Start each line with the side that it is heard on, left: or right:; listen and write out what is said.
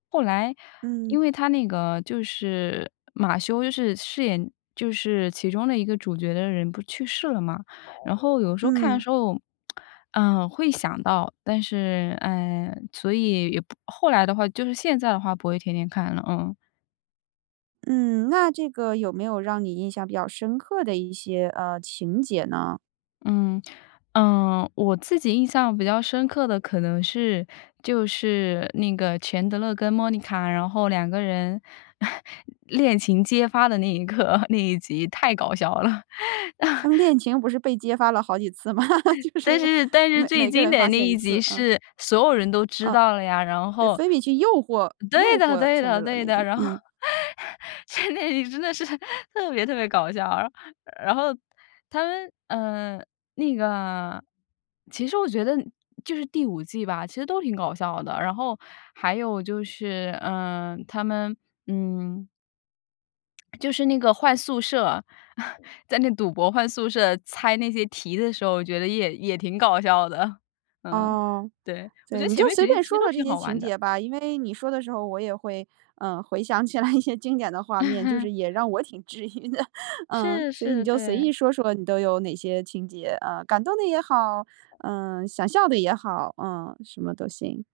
left: 后来
right: 嗯。
left: 因为他那个就是马修就是饰演就是其中的一个主角的人不去世了吗，然后有时候看的
right: 嗯。
left: 时候，嗯，会想到，但是呃，所以也不后来的话就是现在的话不会天天看了，嗯。
right: 嗯，那这个有没有让你印象比较深刻的一些，呃，情节呢？
left: 嗯，呃，我自己印象比较深刻的可能是就是那个钱德勒跟莫妮卡，然后两个人 恋情揭发的那一刻，那一集太搞笑了。
right: 他们 恋情不是被揭发了好几次吗？就
left: 但
right: 是
left: 是但是
right: 每
left: 最
right: 每个
left: 经
right: 人
left: 典
right: 发
left: 那
right: 现一
left: 一集
right: 次，嗯。
left: 是所有人都知
right: 哦。
left: 道了呀，然
right: 对，
left: 后
right: 菲比去诱惑
left: 对
right: 诱
left: 的，
right: 惑
left: 对
right: 钱德
left: 的，
right: 勒
left: 对
right: 那
left: 的，
right: 集，
left: 然后
right: 嗯。
left: 钱德里真的是 特别特别搞笑，然后他们嗯，那个其实我觉得就是第5季吧，其实都挺搞笑的，然后还有就是，呃，他们嗯。就是那个换宿舍，在那赌博，换宿舍，猜那些题的时候，我觉得也也挺搞笑的。嗯。
right: 哦，
left: 对，我觉
right: 对。
left: 得
right: 你
left: 前
right: 就
left: 面
right: 随
left: 几集
right: 便
left: 其实
right: 说
left: 都
right: 说这
left: 挺
right: 些
left: 好玩
right: 情
left: 的。
right: 节吧，因为你说的时候我也会，呃，回想起来一些经典的画面，就 是也让我挺质疑的。嗯。
left: 是，
right: 所以你
left: 是，
right: 就随
left: 对。
right: 意说说你都有哪些情节，啊，感动的也好，呃，想笑的也好，嗯，什么都行。